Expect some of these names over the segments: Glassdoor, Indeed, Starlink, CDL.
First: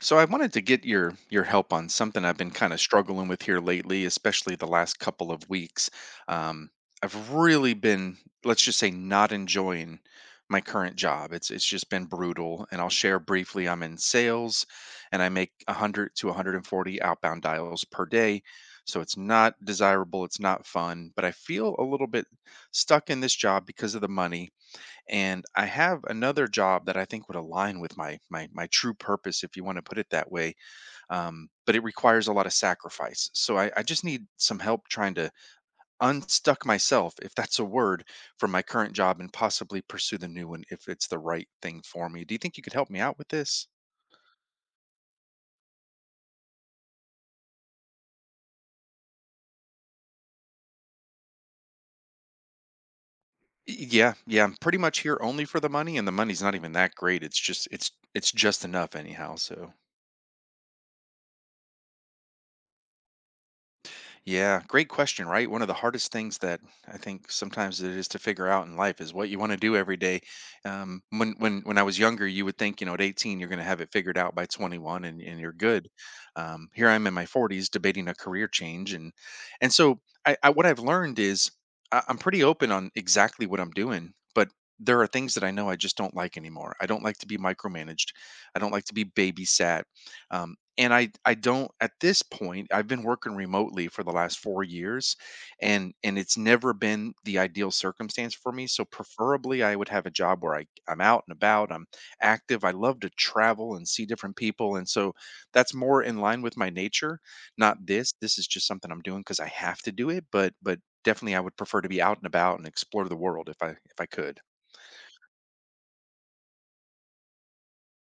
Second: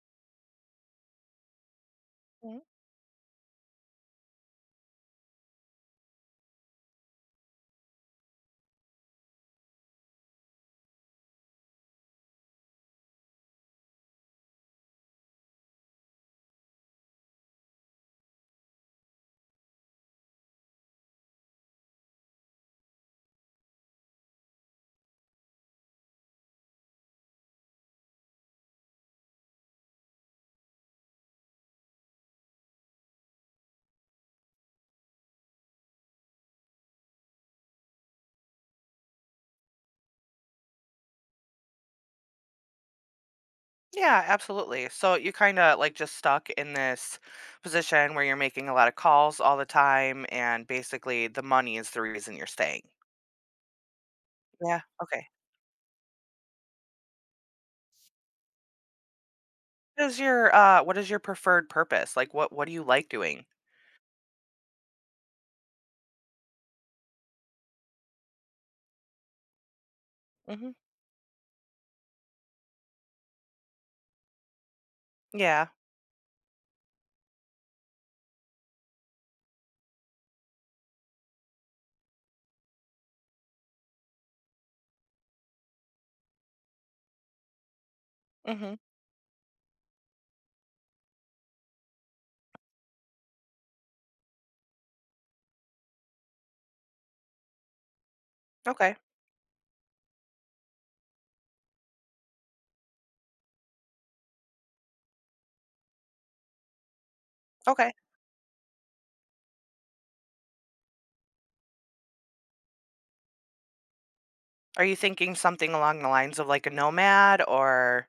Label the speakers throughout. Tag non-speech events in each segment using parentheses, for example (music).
Speaker 1: So I wanted to get your help on something I've been
Speaker 2: Mhm.
Speaker 1: kind of struggling with here lately, especially the last couple of weeks. Um, I've really been, let's just say, not enjoying my current job. It's just been brutal, and I'll share briefly. I'm in sales, and I make 100 to 140 outbound dials per day. So it's not desirable, it's not fun, but I feel a little bit stuck in this job because of the money, and I have another job that I think would align with my true purpose, if you want to put it that way. But it requires a lot of sacrifice, so I just need some help trying to unstuck myself, if that's a word, from my current job and possibly pursue the new one if it's the right thing for me. Do you think you could help me out with this?
Speaker 2: Yeah, absolutely. So you kind of like just stuck in this position where you're making a lot of calls all the time, and basically the money is the reason you're staying.
Speaker 1: Yeah, yeah, I'm pretty
Speaker 2: Yeah.
Speaker 1: much here
Speaker 2: Okay.
Speaker 1: only for the money, and the money's not even that great. It's just it's just enough anyhow. So
Speaker 2: What is your preferred purpose? Like what do you like doing?
Speaker 1: yeah, great question, right? One of the hardest things that I think sometimes it is to figure out in life is what you want to do every day.
Speaker 2: Mhm.
Speaker 1: When I was younger, you would think, you know, at 18 you're going to have it figured out by 21, and you're
Speaker 2: Yeah.
Speaker 1: good. Here I'm in my 40s debating a career change. And so I what I've learned is I'm pretty open on exactly what I'm doing, but there are things that I know I just don't like anymore. I don't like to be micromanaged. I don't
Speaker 2: Mhm.
Speaker 1: like to be babysat. And I don't at this point, I've been working remotely for the last 4 years, and it's never been the ideal circumstance for me, so
Speaker 2: Okay.
Speaker 1: preferably I would have a job where I'm out and about, I'm active, I love to travel and see different people, and so that's more in line with my nature. Not
Speaker 2: Okay.
Speaker 1: this, is just something I'm doing cuz I have to do it, but definitely I would prefer to be out and about and explore the world if I could.
Speaker 2: Are you thinking something along the lines of like a nomad or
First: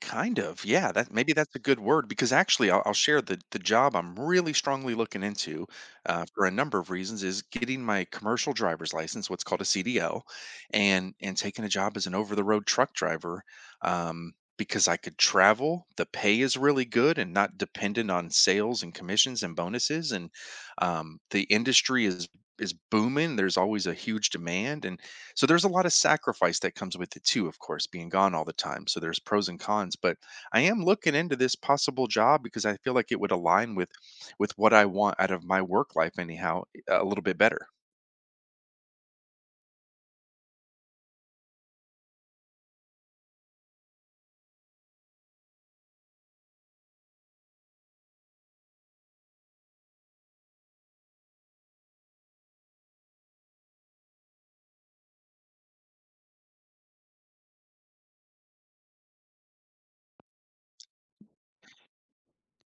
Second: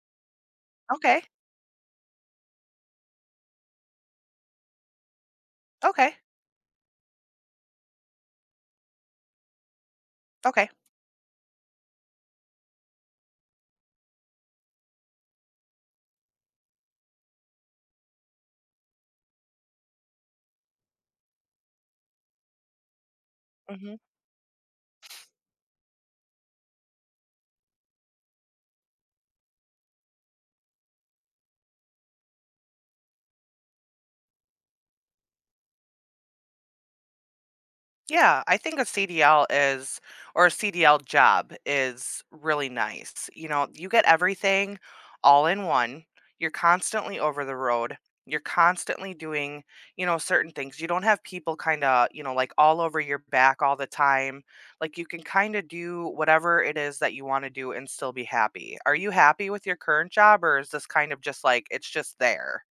Speaker 1: Kind of, yeah. That,
Speaker 2: okay.
Speaker 1: maybe that's a good word, because actually, I'll share the job I'm really strongly looking into
Speaker 2: Okay.
Speaker 1: for a number of reasons, is getting my commercial driver's license, what's called a CDL,
Speaker 2: Okay.
Speaker 1: and taking a job as an over the road truck driver, because I could travel. The pay is really good and not dependent on sales and commissions and bonuses, and the industry is booming. There's always a
Speaker 2: Mhm.
Speaker 1: huge demand, and so there's a lot of sacrifice that comes with it too, of course, being gone all the time. So there's pros and cons, but I am looking into this possible job because I feel like it would align with what I want out of my work life anyhow a little bit better.
Speaker 2: Yeah, I think a CDL is or a CDL job is really nice. You know, you get everything all in one. You're constantly over the road. You're constantly doing, you know, certain things. You don't have people kind of, you know, like all over your back all the time. Like you can kind of do whatever it is that you want to do and still be happy. Are you happy with your current job or is this kind of just like it's just there?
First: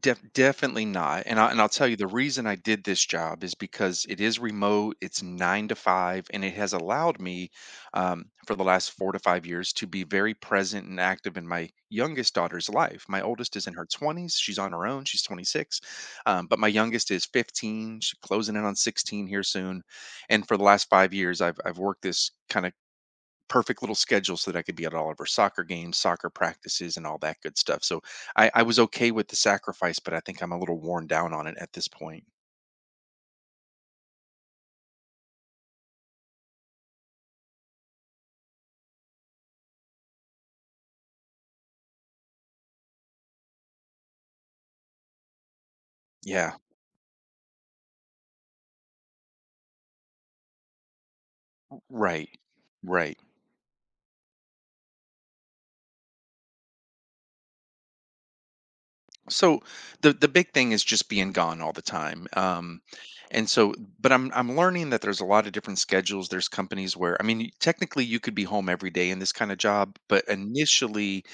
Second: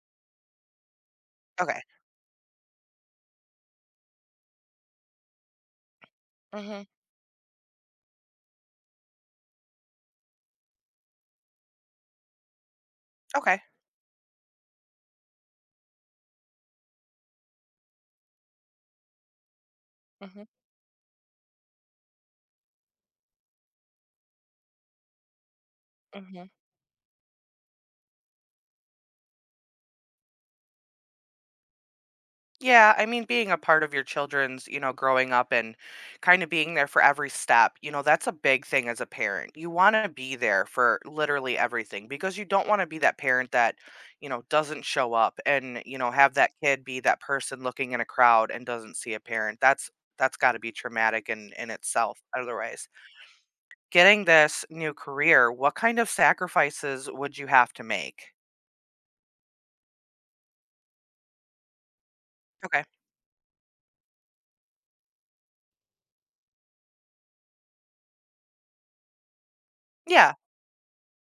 Speaker 1: Definitely not, and I'll
Speaker 2: Okay.
Speaker 1: tell you, the reason I did this job is because it is remote, it's 9 to 5, and it has
Speaker 2: Mhm.
Speaker 1: allowed me, for the last 4 to 5 years, to be very present and active in my youngest daughter's life. My oldest
Speaker 2: Okay.
Speaker 1: is in her 20s, she's on her own, she's 26. But my youngest is 15, she's closing in on 16 here soon,
Speaker 2: Mhm.
Speaker 1: and for the last 5 years, I've worked this kinda perfect little schedule so that I could be at all of her soccer games, soccer
Speaker 2: Mhm.
Speaker 1: practices, and all that good stuff. So I was okay with the sacrifice, but I think I'm a little worn down on it at this point.
Speaker 2: Yeah, I mean, being a part of your children's, you know, growing up and kind of being there for every step, you know, that's a big thing as a parent. You want to be there for literally everything because you don't want to be that parent that, you know, doesn't show up and, you know, have that
Speaker 1: Yeah,
Speaker 2: kid be that person looking in a crowd and doesn't see a parent. That's got to be traumatic in itself
Speaker 1: right,
Speaker 2: otherwise.
Speaker 1: right.
Speaker 2: Getting this new career, what kind of sacrifices would you have to make?
Speaker 1: So the big thing is just being gone all the time. Um,
Speaker 2: Okay.
Speaker 1: and so, but I'm learning that there's a lot of different schedules. There's companies where, I mean, technically you could be home every day in this kind of job, but
Speaker 2: Yeah.
Speaker 1: initially,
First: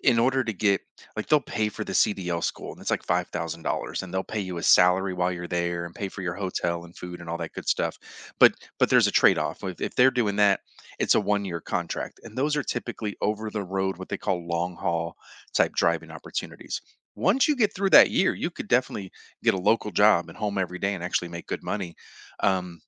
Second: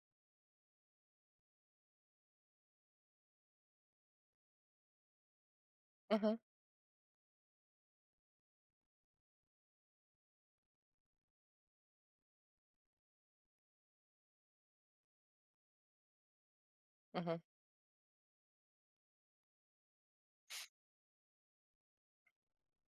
Speaker 1: in order to get, like, they'll pay for the CDL school, and it's like $5,000, and they'll pay you a salary while you're there and pay for your
Speaker 2: Mhm.
Speaker 1: hotel and food and all that good stuff. But there's a trade-off. If they're doing that, it's a one-year contract. And those are typically over the road, what they call long haul type driving opportunities.
Speaker 2: Mhm.
Speaker 1: Once you get through that year, you could definitely get a local job and home every day and actually make good money. Um,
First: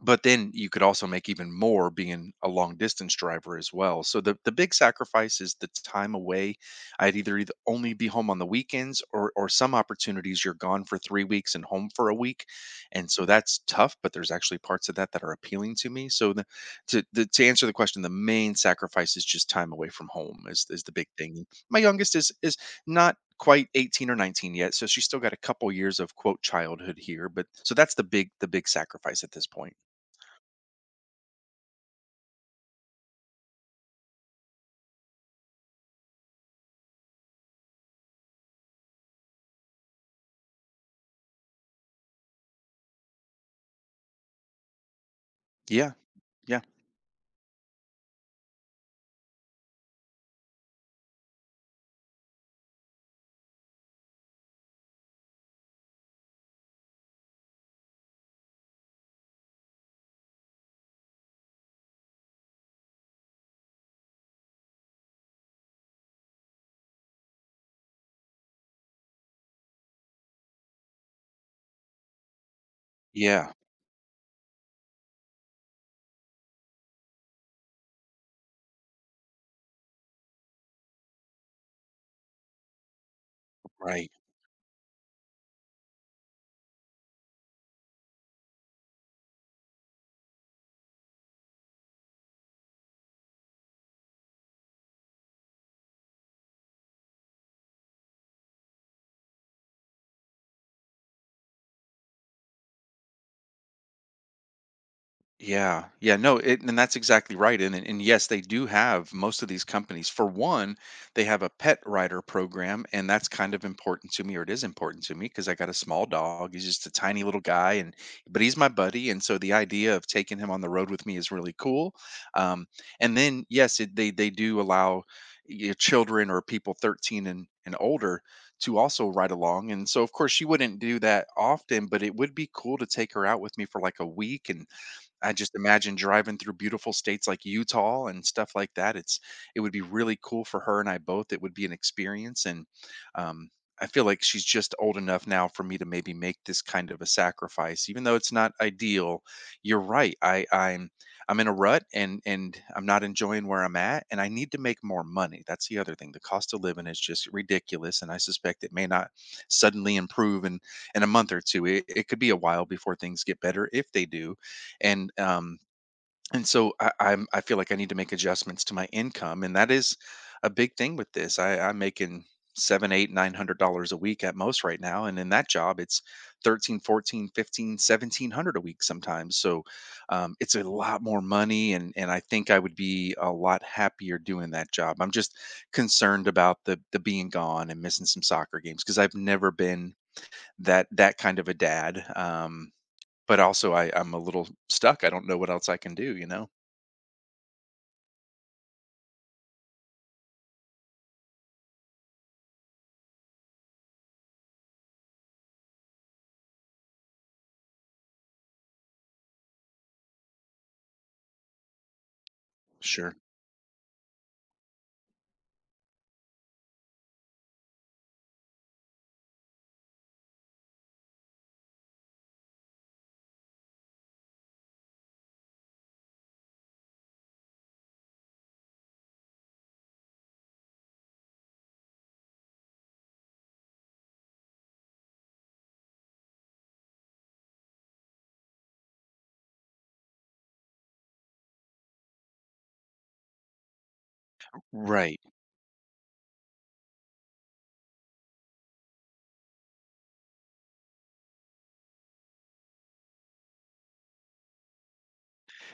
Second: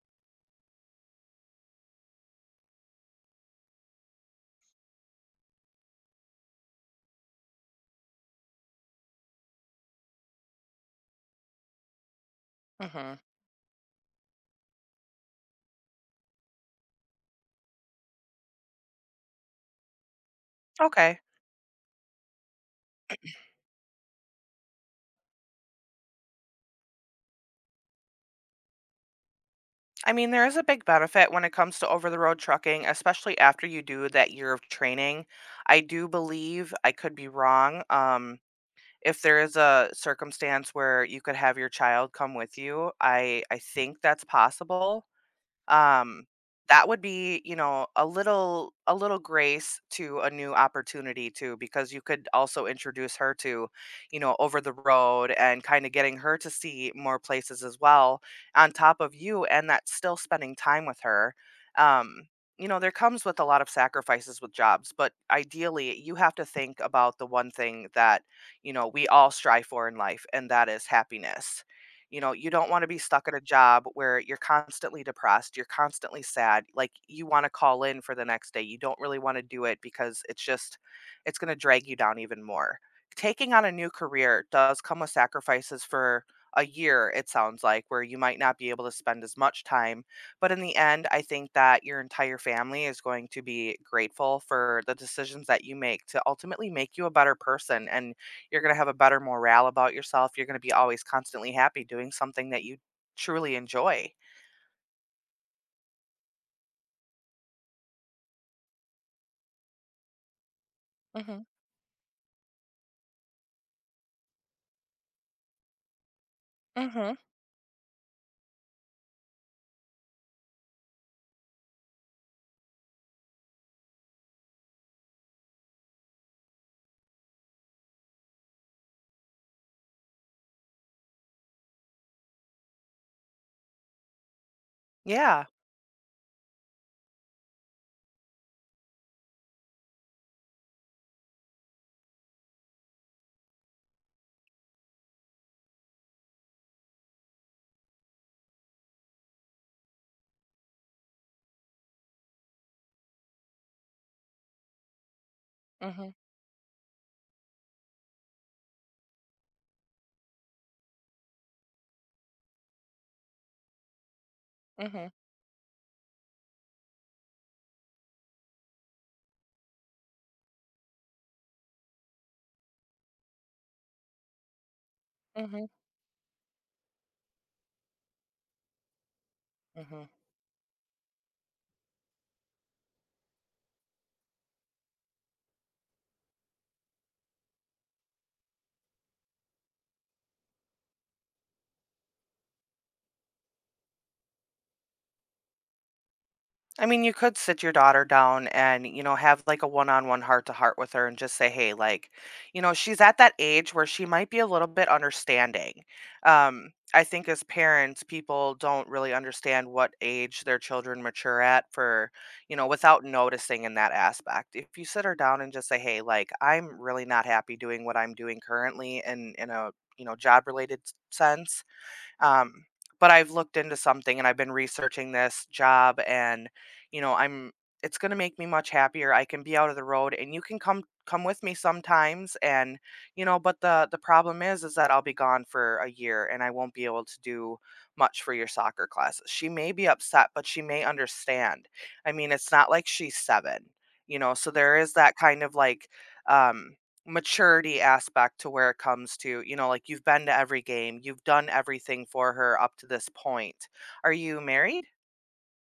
Speaker 1: but then you could also make even more being a long distance driver as well. So the big sacrifice is the time away. I'd either only be home on the weekends, or some opportunities you're gone for 3 weeks and home for a week. And
Speaker 2: Mhm.
Speaker 1: so that's tough, but there's actually parts of that that are appealing to me. So to answer the question, the main sacrifice is just time away from home is the big
Speaker 2: Okay.
Speaker 1: thing. My youngest is not quite 18 or 19 yet, so she's still got a couple years of quote childhood here, but so that's the big sacrifice at this point.
Speaker 2: I mean, there is a big benefit when it comes to over the road trucking, especially after you do that year of training. I do believe, I could be wrong, if there is a circumstance where you could have your child come with you, I think that's possible.
Speaker 1: Yeah,
Speaker 2: um
Speaker 1: yeah,
Speaker 2: that would be, you know, a little, a little grace to a new opportunity too, because you could also introduce her to, you know, over the road and kind of getting her to see more places as well, on top of you, and that's still spending time with her. um you know, there comes with a lot of sacrifices with jobs, but ideally you have to think about the one thing that, you know, we all strive for in life, and that is happiness. You know, you don't want to be stuck at a
Speaker 1: yeah,
Speaker 2: job where you're constantly depressed, you're constantly sad. Like you want to call in for the next day. You don't really want to do it because it's just it's going to drag you down even more. Taking on a new
Speaker 1: right.
Speaker 2: career does come with sacrifices for a year, it sounds like, where you might not be able to spend as much time. But in the end, I think that your entire family is going to be grateful for the decisions that you make to ultimately make you a better person, and you're gonna have a better morale about yourself. You're gonna be always constantly happy doing something that you truly enjoy.
Speaker 1: Yeah, yeah, no, and that's exactly right. And yes, they do have, most of these companies, for one, they have
Speaker 2: Mhm.
Speaker 1: a pet rider program, and that's kind of important to me, or it is important to me, because I got a small dog. He's just a
Speaker 2: Mhm.
Speaker 1: tiny little guy, and but he's my buddy, and so the idea of taking him on the road with me is really cool. Um, and then yes, they do allow your children or people 13 and older to also ride along. And so of course she wouldn't do that often, but it would be cool to take her out with me for like a week. And I
Speaker 2: Yeah.
Speaker 1: just imagine driving through beautiful states like Utah and stuff like that. It would be really cool for her and I both. It would be an experience, and um, I feel like she's just old enough now for me to maybe make this kind of a sacrifice, even though it's not ideal. You're right. I'm in a rut, and I'm not enjoying where I'm at, and I need to make more money. That's the other
Speaker 2: Mhm.
Speaker 1: thing. The cost of living is just ridiculous, and I suspect it may not suddenly improve in a month or two. It could be a while before things get better if they do,
Speaker 2: Mhm.
Speaker 1: and um and so I feel like I need to make adjustments to my income, and that is a big thing with this. I'm making seven, eight, $900 a week at most right now, and in that
Speaker 2: Mhm.
Speaker 1: job, it's 13, 14, 15, 1,700 a week sometimes. So
Speaker 2: Mhm.
Speaker 1: it's a lot more money, and I think I would be a lot happier doing that job. I'm just concerned about the being gone and missing some soccer games, because I've never been that kind of a dad. But also I'm a little stuck, I don't know what else I can do, you know?
Speaker 2: I mean, you could sit your daughter down and, you know, have like a one on one heart to heart with her and just say, hey, like, you know, she's at that age where she might be a little bit understanding. I think as parents, people don't really understand what age their children mature at for, you know, without
Speaker 1: Sure.
Speaker 2: noticing in that aspect. If you sit her down and just say, hey, like, I'm really not happy doing what I'm doing currently and in a, you know, job related sense, um, but I've looked into something and I've been researching this job, and you know, I'm it's going to make me much happier. I can be out of the road, and you can come with me sometimes, and you know, but the problem is that I'll be gone for a year and I won't be able to do much for your soccer classes. She may be upset, but she may understand. I mean, it's not like she's 7, you know, so there is that
Speaker 1: Right.
Speaker 2: kind of like um maturity aspect to where it comes to, you know, like you've been to every game, you've done everything for her up to this point. Are you married?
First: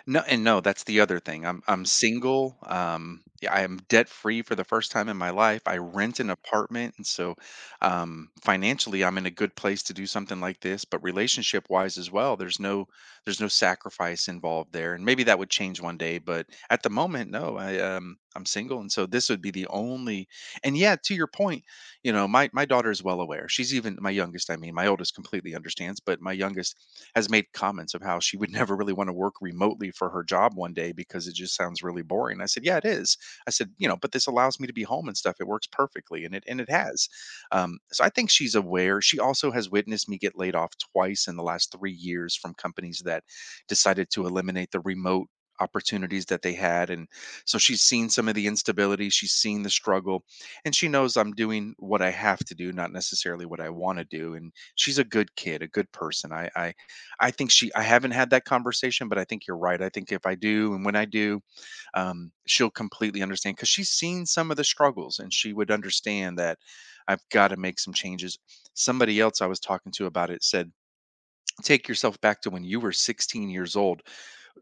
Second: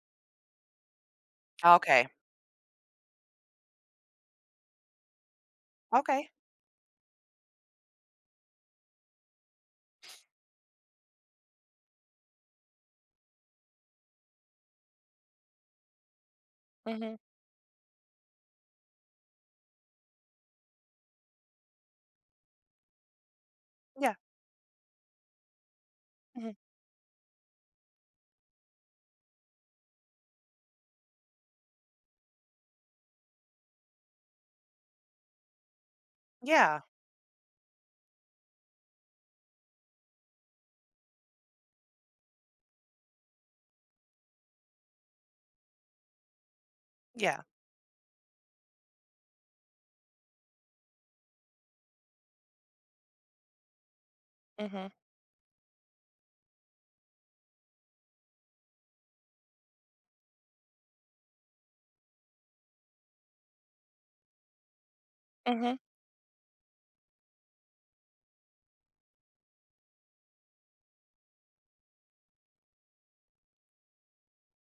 Speaker 1: No, and no, that's the other thing. I'm
Speaker 2: Okay.
Speaker 1: single. Yeah, I am debt free for the first time in my life. I rent
Speaker 2: Okay.
Speaker 1: an apartment, and so financially, I'm in a good place to do something like this. But relationship wise as well, there's no sacrifice involved there, and maybe that would change one day. But at the
Speaker 2: Mhm.
Speaker 1: moment, no, I'm single, and so this would be the only. And yeah, to your point, you know, my daughter is well aware. She's even my
Speaker 2: Yeah.
Speaker 1: youngest — I mean, my oldest completely understands, but my
Speaker 2: Mhm.
Speaker 1: youngest has made comments of how she would (laughs) never really want to work remotely for her job one day because it just sounds really boring. I said, "Yeah, it is." I said, "You know, but this allows me to be home and stuff. It works perfectly, and it
Speaker 2: Yeah.
Speaker 1: has." So I think she's aware. She also has witnessed me get laid off twice in the last 3 years from companies that decided to eliminate the remote opportunities that they had, and
Speaker 2: Yeah.
Speaker 1: so she's seen some of the instability, she's seen the struggle, and she knows I'm doing what I have to do, not necessarily what I want to do. And
Speaker 2: Mhm.
Speaker 1: she's a good kid, a good person. I i I think she I haven't had that conversation, but I think you're right. I think if I do and when I do, she'll completely understand because she's seen some of the struggles and she would
Speaker 2: Mhm.
Speaker 1: understand that I've got to make some changes. Somebody else I was talking to about it said, "Take yourself back to when you were 16 years old.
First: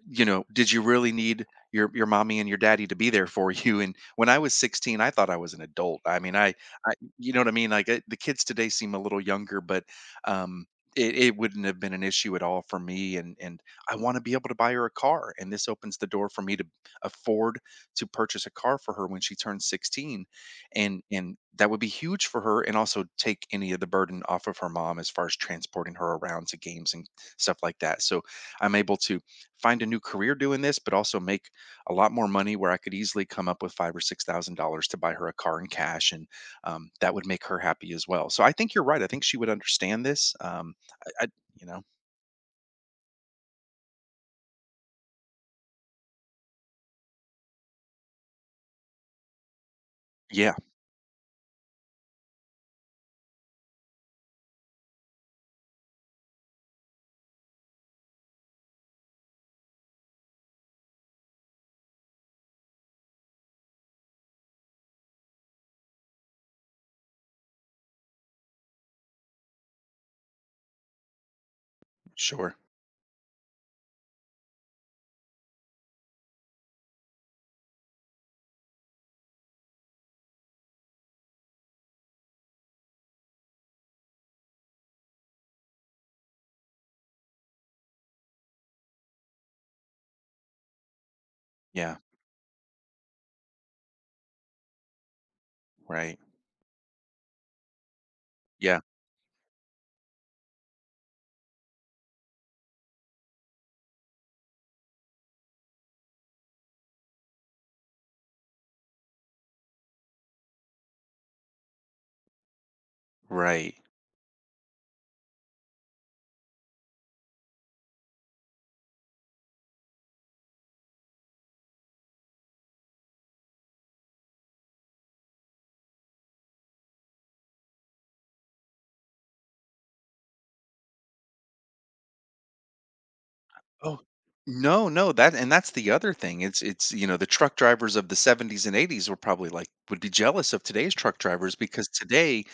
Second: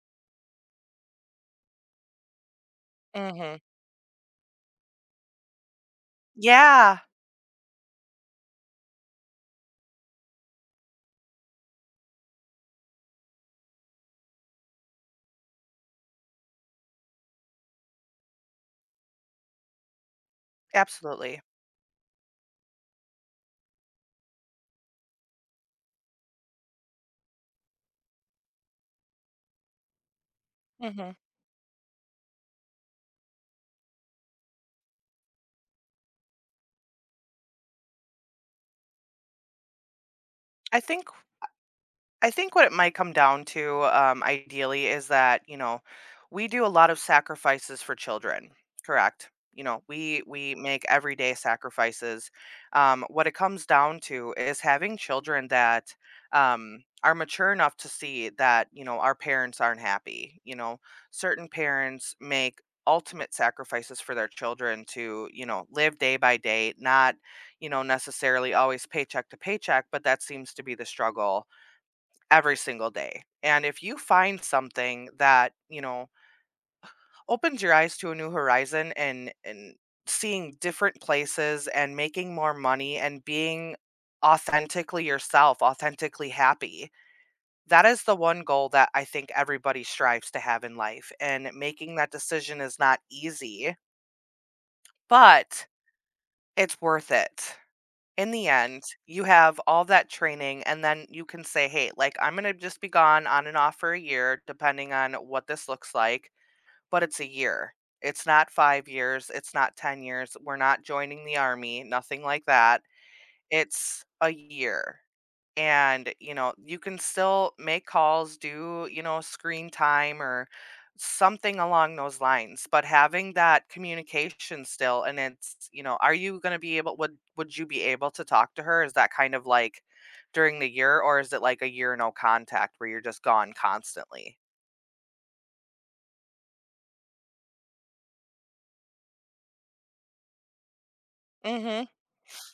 Speaker 1: You know, did you really need your mommy and your daddy to be there for
Speaker 2: Mhm.
Speaker 1: you?" And when I was 16, I thought I was an adult. I mean, I,
Speaker 2: Yeah.
Speaker 1: you know what I mean? Like, the kids today seem a little younger, but um, it wouldn't have been an issue at all for me. And I want to be able to buy her a car, and this opens the door for me to afford to purchase a car for her when she turns 16, and
Speaker 2: Absolutely.
Speaker 1: that would be huge for her, and also take any of the burden off of her mom as far as transporting her around to games and stuff like that. So I'm able to find a new career doing this, but
Speaker 2: Mhm.
Speaker 1: also make a lot more money where I could easily come up with five or six thousand dollars to buy her a car in cash, and that would make her happy as well. So I think you're right. I think she would understand this.
Speaker 2: I think
Speaker 1: I, you know,
Speaker 2: I think what it might come down to, ideally, is that you know we do a lot of sacrifices for children. Correct. You know, we
Speaker 1: yeah,
Speaker 2: make everyday sacrifices. What it comes down to is having children that, are mature enough to see that, you know, our parents aren't happy. You know, certain parents make ultimate sacrifices for their children to, you know, live day by day, not, you know, necessarily always paycheck to paycheck, but that seems to be the struggle every
Speaker 1: sure,
Speaker 2: single day. And if you find something that, you know, opens your eyes to a new horizon, and seeing different places and making more money and being authentically yourself, authentically happy, that is the one goal that I think everybody strives to have in life. And making
Speaker 1: yeah,
Speaker 2: that decision is not easy, but
Speaker 1: right,
Speaker 2: it's worth it. In the
Speaker 1: yeah,
Speaker 2: end, you have all that training, and then you can say, hey, like, I'm going to just be gone on and off for a year, depending on what this looks like. But it's a year. It's not five years. It's not 10 years. We're not joining the army, nothing like that.
Speaker 1: right.
Speaker 2: It's a year, and you know you can still make calls, do, you know, screen time or something along those lines, but having that communication still. And it's, you know, are you going to be able, would you be able to talk to her? Is that kind of like during the year, or is it like a year no contact where you're just gone
Speaker 1: Oh,
Speaker 2: constantly?
Speaker 1: no, no, that and that's the other thing. It's the truck drivers of the 70s and 80s were probably like would be jealous of today's truck
Speaker 2: Mm.
Speaker 1: drivers
Speaker 2: Mhm.
Speaker 1: because today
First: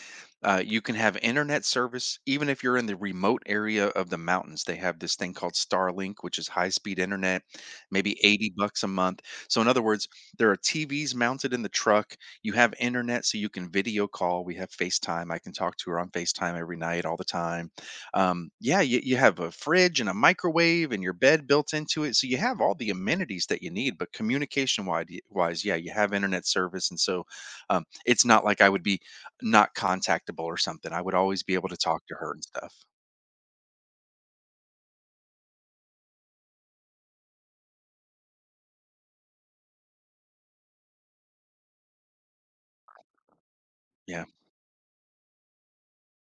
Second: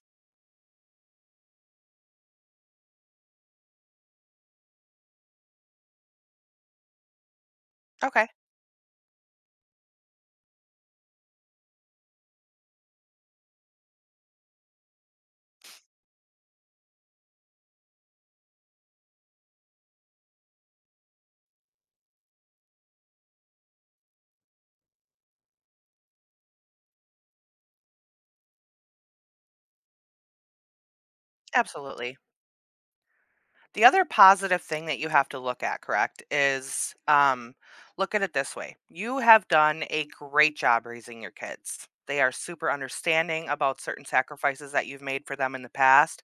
Speaker 1: you can have internet service even if you're in the remote area of the mountains. They have this thing called Starlink, which is high-speed internet, maybe
Speaker 2: Okay.
Speaker 1: 80 bucks a month. So in other words, there are TVs mounted in the truck. You have internet so you can video call. We have FaceTime. I can talk to her on FaceTime every night all the time. Yeah, you have a fridge and a microwave and your bed built into it. So you have all the amenities that you need, but communication wise, yeah, you have internet service. And so it's not like I would be not contactable or something. I would always be able to talk to
Speaker 2: Absolutely.
Speaker 1: her and stuff.
Speaker 2: The other positive thing that you have to look at, correct, is, look at it this way. You have done a great job raising your kids. They are super understanding about certain
Speaker 1: Yeah.
Speaker 2: sacrifices that you've made for them in the past.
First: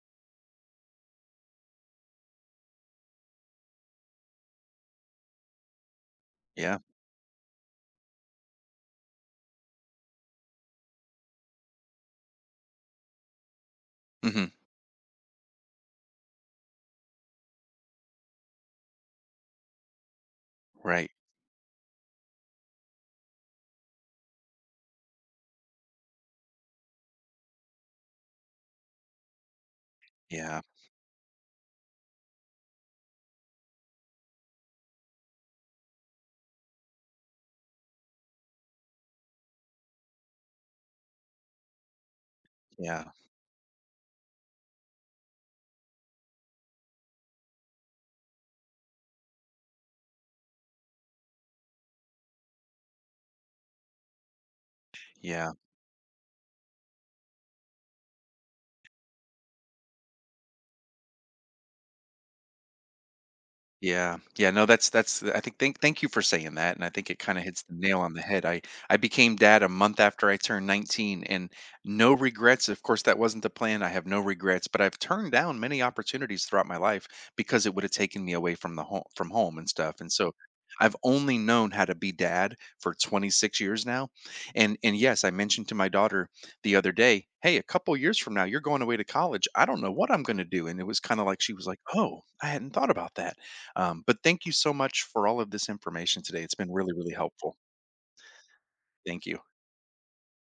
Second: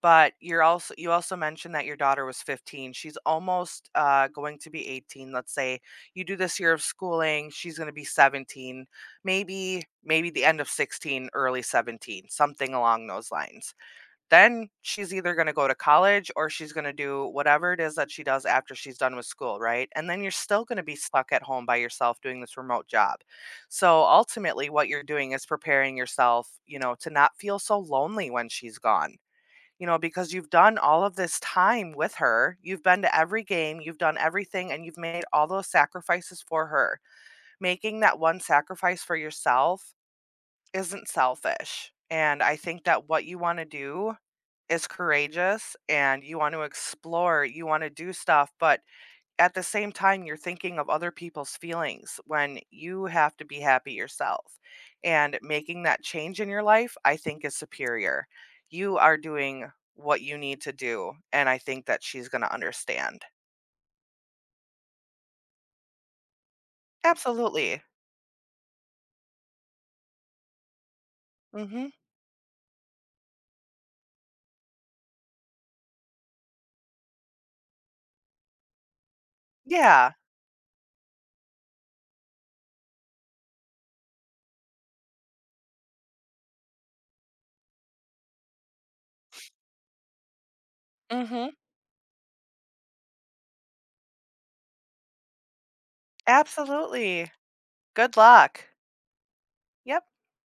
Speaker 2: But you also mentioned that your daughter was 15. She's almost going to be 18. Let's say you do this year
Speaker 1: Yeah.
Speaker 2: of schooling, she's going to be 17, maybe the end of 16, early 17, something along those lines.
Speaker 1: Hmm.
Speaker 2: Then she's either going to go to college or she's going to do whatever it is that she does after she's done with school, right? And then you're still going to be
Speaker 1: Right.
Speaker 2: stuck at home by yourself doing this remote job. So ultimately, what you're doing is preparing yourself, you know, to not feel so lonely when she's gone. You know, because you've
Speaker 1: Yeah.
Speaker 2: done all of this time with her, you've been to every game, you've done everything, and you've made all those sacrifices for her. Making that one sacrifice for yourself isn't selfish. And I think
Speaker 1: Yeah.
Speaker 2: that what you want to do is courageous, and you want to explore, you want to do stuff, but at the same time, you're thinking of other people's feelings when you have to be happy yourself. And
Speaker 1: Yeah.
Speaker 2: making that change in your life, I think, is superior. You are doing what you need to do. And I think that she's going to understand.
Speaker 1: Yeah. Yeah, no, that's I think thank you for saying that, and I think it kinda hits the
Speaker 2: Absolutely.
Speaker 1: nail on the head. I became dad a month after I turned 19 and
Speaker 2: Mm hmm.
Speaker 1: no regrets. Of course, that wasn't the plan. I have no regrets, but I've turned down many opportunities throughout my life because it would have taken me away from the home from home and stuff. And
Speaker 2: Yeah.
Speaker 1: so I've only known how to be dad for 26 years now. And yes, I mentioned to my daughter the other day, "Hey, a couple years from now, you're going away to college. I don't know what I'm going to do." And it was kind
Speaker 2: Mm
Speaker 1: of like
Speaker 2: hmm.
Speaker 1: she was like, "Oh, I hadn't thought about that." But thank you so much for all of this information today. It's been really, really
Speaker 2: Absolutely.
Speaker 1: helpful.
Speaker 2: Good luck.
Speaker 1: Thank you.
Speaker 2: Yep.